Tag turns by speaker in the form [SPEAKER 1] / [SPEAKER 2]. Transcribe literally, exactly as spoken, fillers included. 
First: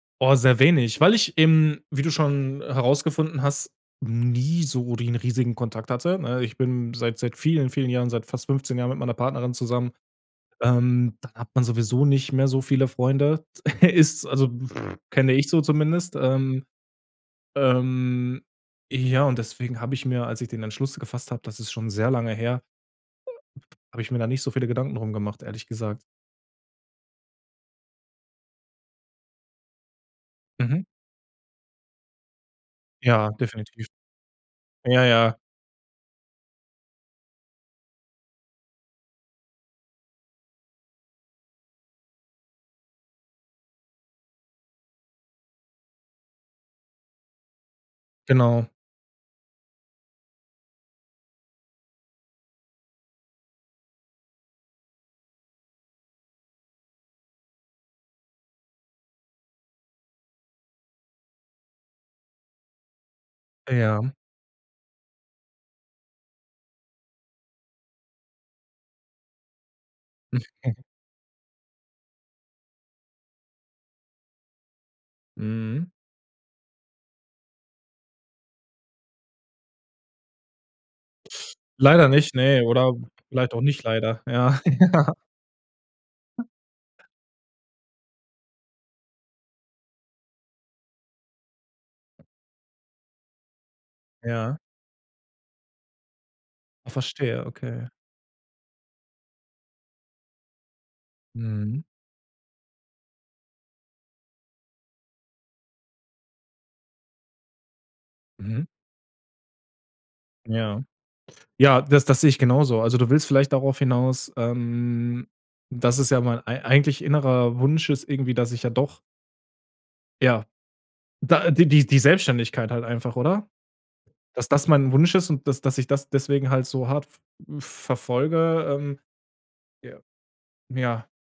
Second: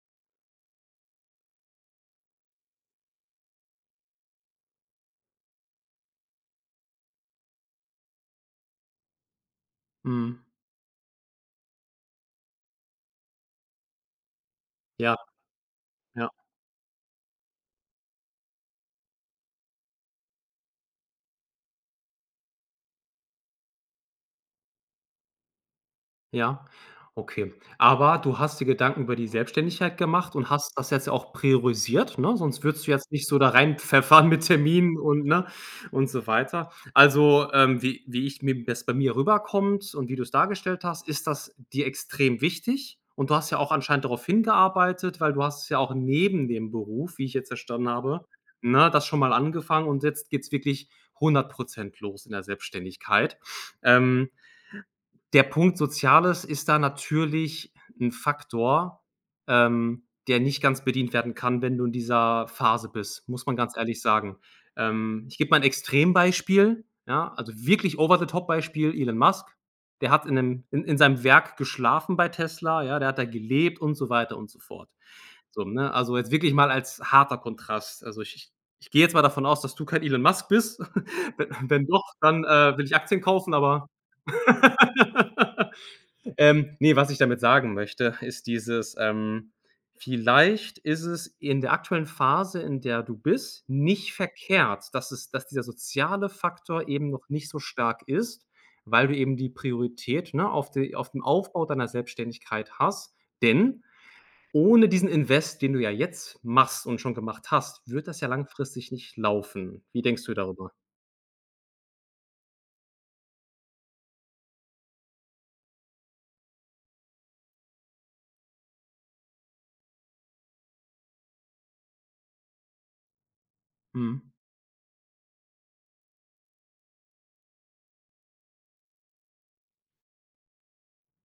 [SPEAKER 1] Oh, sehr wenig, weil ich eben- wie du schon herausgefunden hast- nie so den riesigen Kontakt hatte, ne? Ich bin seit seit vielen, vielen Jahren seit fast fünfzehn Jahren mit meiner Partnerin zusammen.
[SPEAKER 2] Mhm.
[SPEAKER 1] Ähm, da hat man sowieso nicht mehr so viele Freunde. S ist, also
[SPEAKER 2] Ja,
[SPEAKER 1] kenne ich so zumindest,
[SPEAKER 2] ja.
[SPEAKER 1] ähm, ähm, ja, und deswegen habe ich mir, als ich den Entschluss gefasst hab das ist schon sehr lange her, habe ich mir da nicht so viele Gedanken drum gemacht, ehrlich gesagt.
[SPEAKER 2] Ja, okay. Aber, du hast dir Gedanken über die Selbstständigkeit gemacht und hast
[SPEAKER 1] Mhm.
[SPEAKER 2] das jetzt ja auch priorisiert, ne, sonst würdest du jetzt nicht
[SPEAKER 1] Ja,
[SPEAKER 2] so da
[SPEAKER 1] definitiv.
[SPEAKER 2] reinpfeffern mit Terminen
[SPEAKER 1] Ja,
[SPEAKER 2] und,
[SPEAKER 1] ja.
[SPEAKER 2] ne, und so weiter. Also, ähm, wie wie ich mir das bei mir rüberkommt und wie du's dargestellt hast, ist das dir extrem wichtig. Und du hast ja auch anscheinend darauf hingearbeitet, weil du hast es ja auch neben dem Beruf- wie ich jetzt verstanden habe-
[SPEAKER 1] Genau.
[SPEAKER 2] ne, das schon mal angefangen und jetzt geht's wirklich hundert Prozent los, in der Selbstständigkeit. Ähm, der Punkt Soziales ist da natürlich 'n Faktor, ähm, der nicht ganz bedient werden kann, wenn du in dieser Phase bist, muss man ganz ehrlich
[SPEAKER 1] Ja.
[SPEAKER 2] sagen. Ähm, ich geb mal 'n Extrembeispiel, ja, also wirklich over the top Beispiel Elon Musk. Der hat in 'nem in in seinem Werk geschlafen bei Tesla, ja? Der hat da gelebt und so weiter und so fort. So,
[SPEAKER 1] Mhm.
[SPEAKER 2] ne? Also, jetzt wirklich mal als harter Kontrast. Also, ich ich ich geh jetzt mal davon aus, dass du kein Elon Musk bist. We wenn doch,
[SPEAKER 1] Leider nicht,
[SPEAKER 2] dann,
[SPEAKER 1] ne,
[SPEAKER 2] äh, will
[SPEAKER 1] oder,
[SPEAKER 2] ich Aktien
[SPEAKER 1] vielleicht
[SPEAKER 2] kaufen,
[SPEAKER 1] auch nicht
[SPEAKER 2] aber,
[SPEAKER 1] leider, ja, ja.
[SPEAKER 2] ähm, ne, was ich damit sagen möchte, ist dieses, ähm vielleicht ist es in der aktuellen Phase, in der du bist, nicht
[SPEAKER 1] Ja.
[SPEAKER 2] verkehrt, dass es dass dieser soziale Faktor eben noch
[SPEAKER 1] Verstehe,
[SPEAKER 2] nicht so
[SPEAKER 1] okay.
[SPEAKER 2] stark ist, weil du eben die Priorität, ne, auf die auf dem Aufbau
[SPEAKER 1] Mhm.
[SPEAKER 2] deiner Selbstständigkeit hast. Denn, ohne diesen Invest, den du ja jetzt machst und schon gemacht hast, wird das ja
[SPEAKER 1] Mhm.
[SPEAKER 2] langfristig nicht laufen. Wie denkst du darüber?
[SPEAKER 1] Ja. Ja, das das sehe ich genauso. Also, du willst vielleicht darauf hinaus, ähm, dass es ja mein ei eigentlich innerer Wunsch ist irgendwie, dass ich ja doch ja. Da, äh, die die Selbstständigkeit halt einfach, oder?
[SPEAKER 2] Mhm.
[SPEAKER 1] Dass das mein Wunsch ist und dass dass ich das deswegen halt so hart v äh, verfolge, ähm, ja. Ja.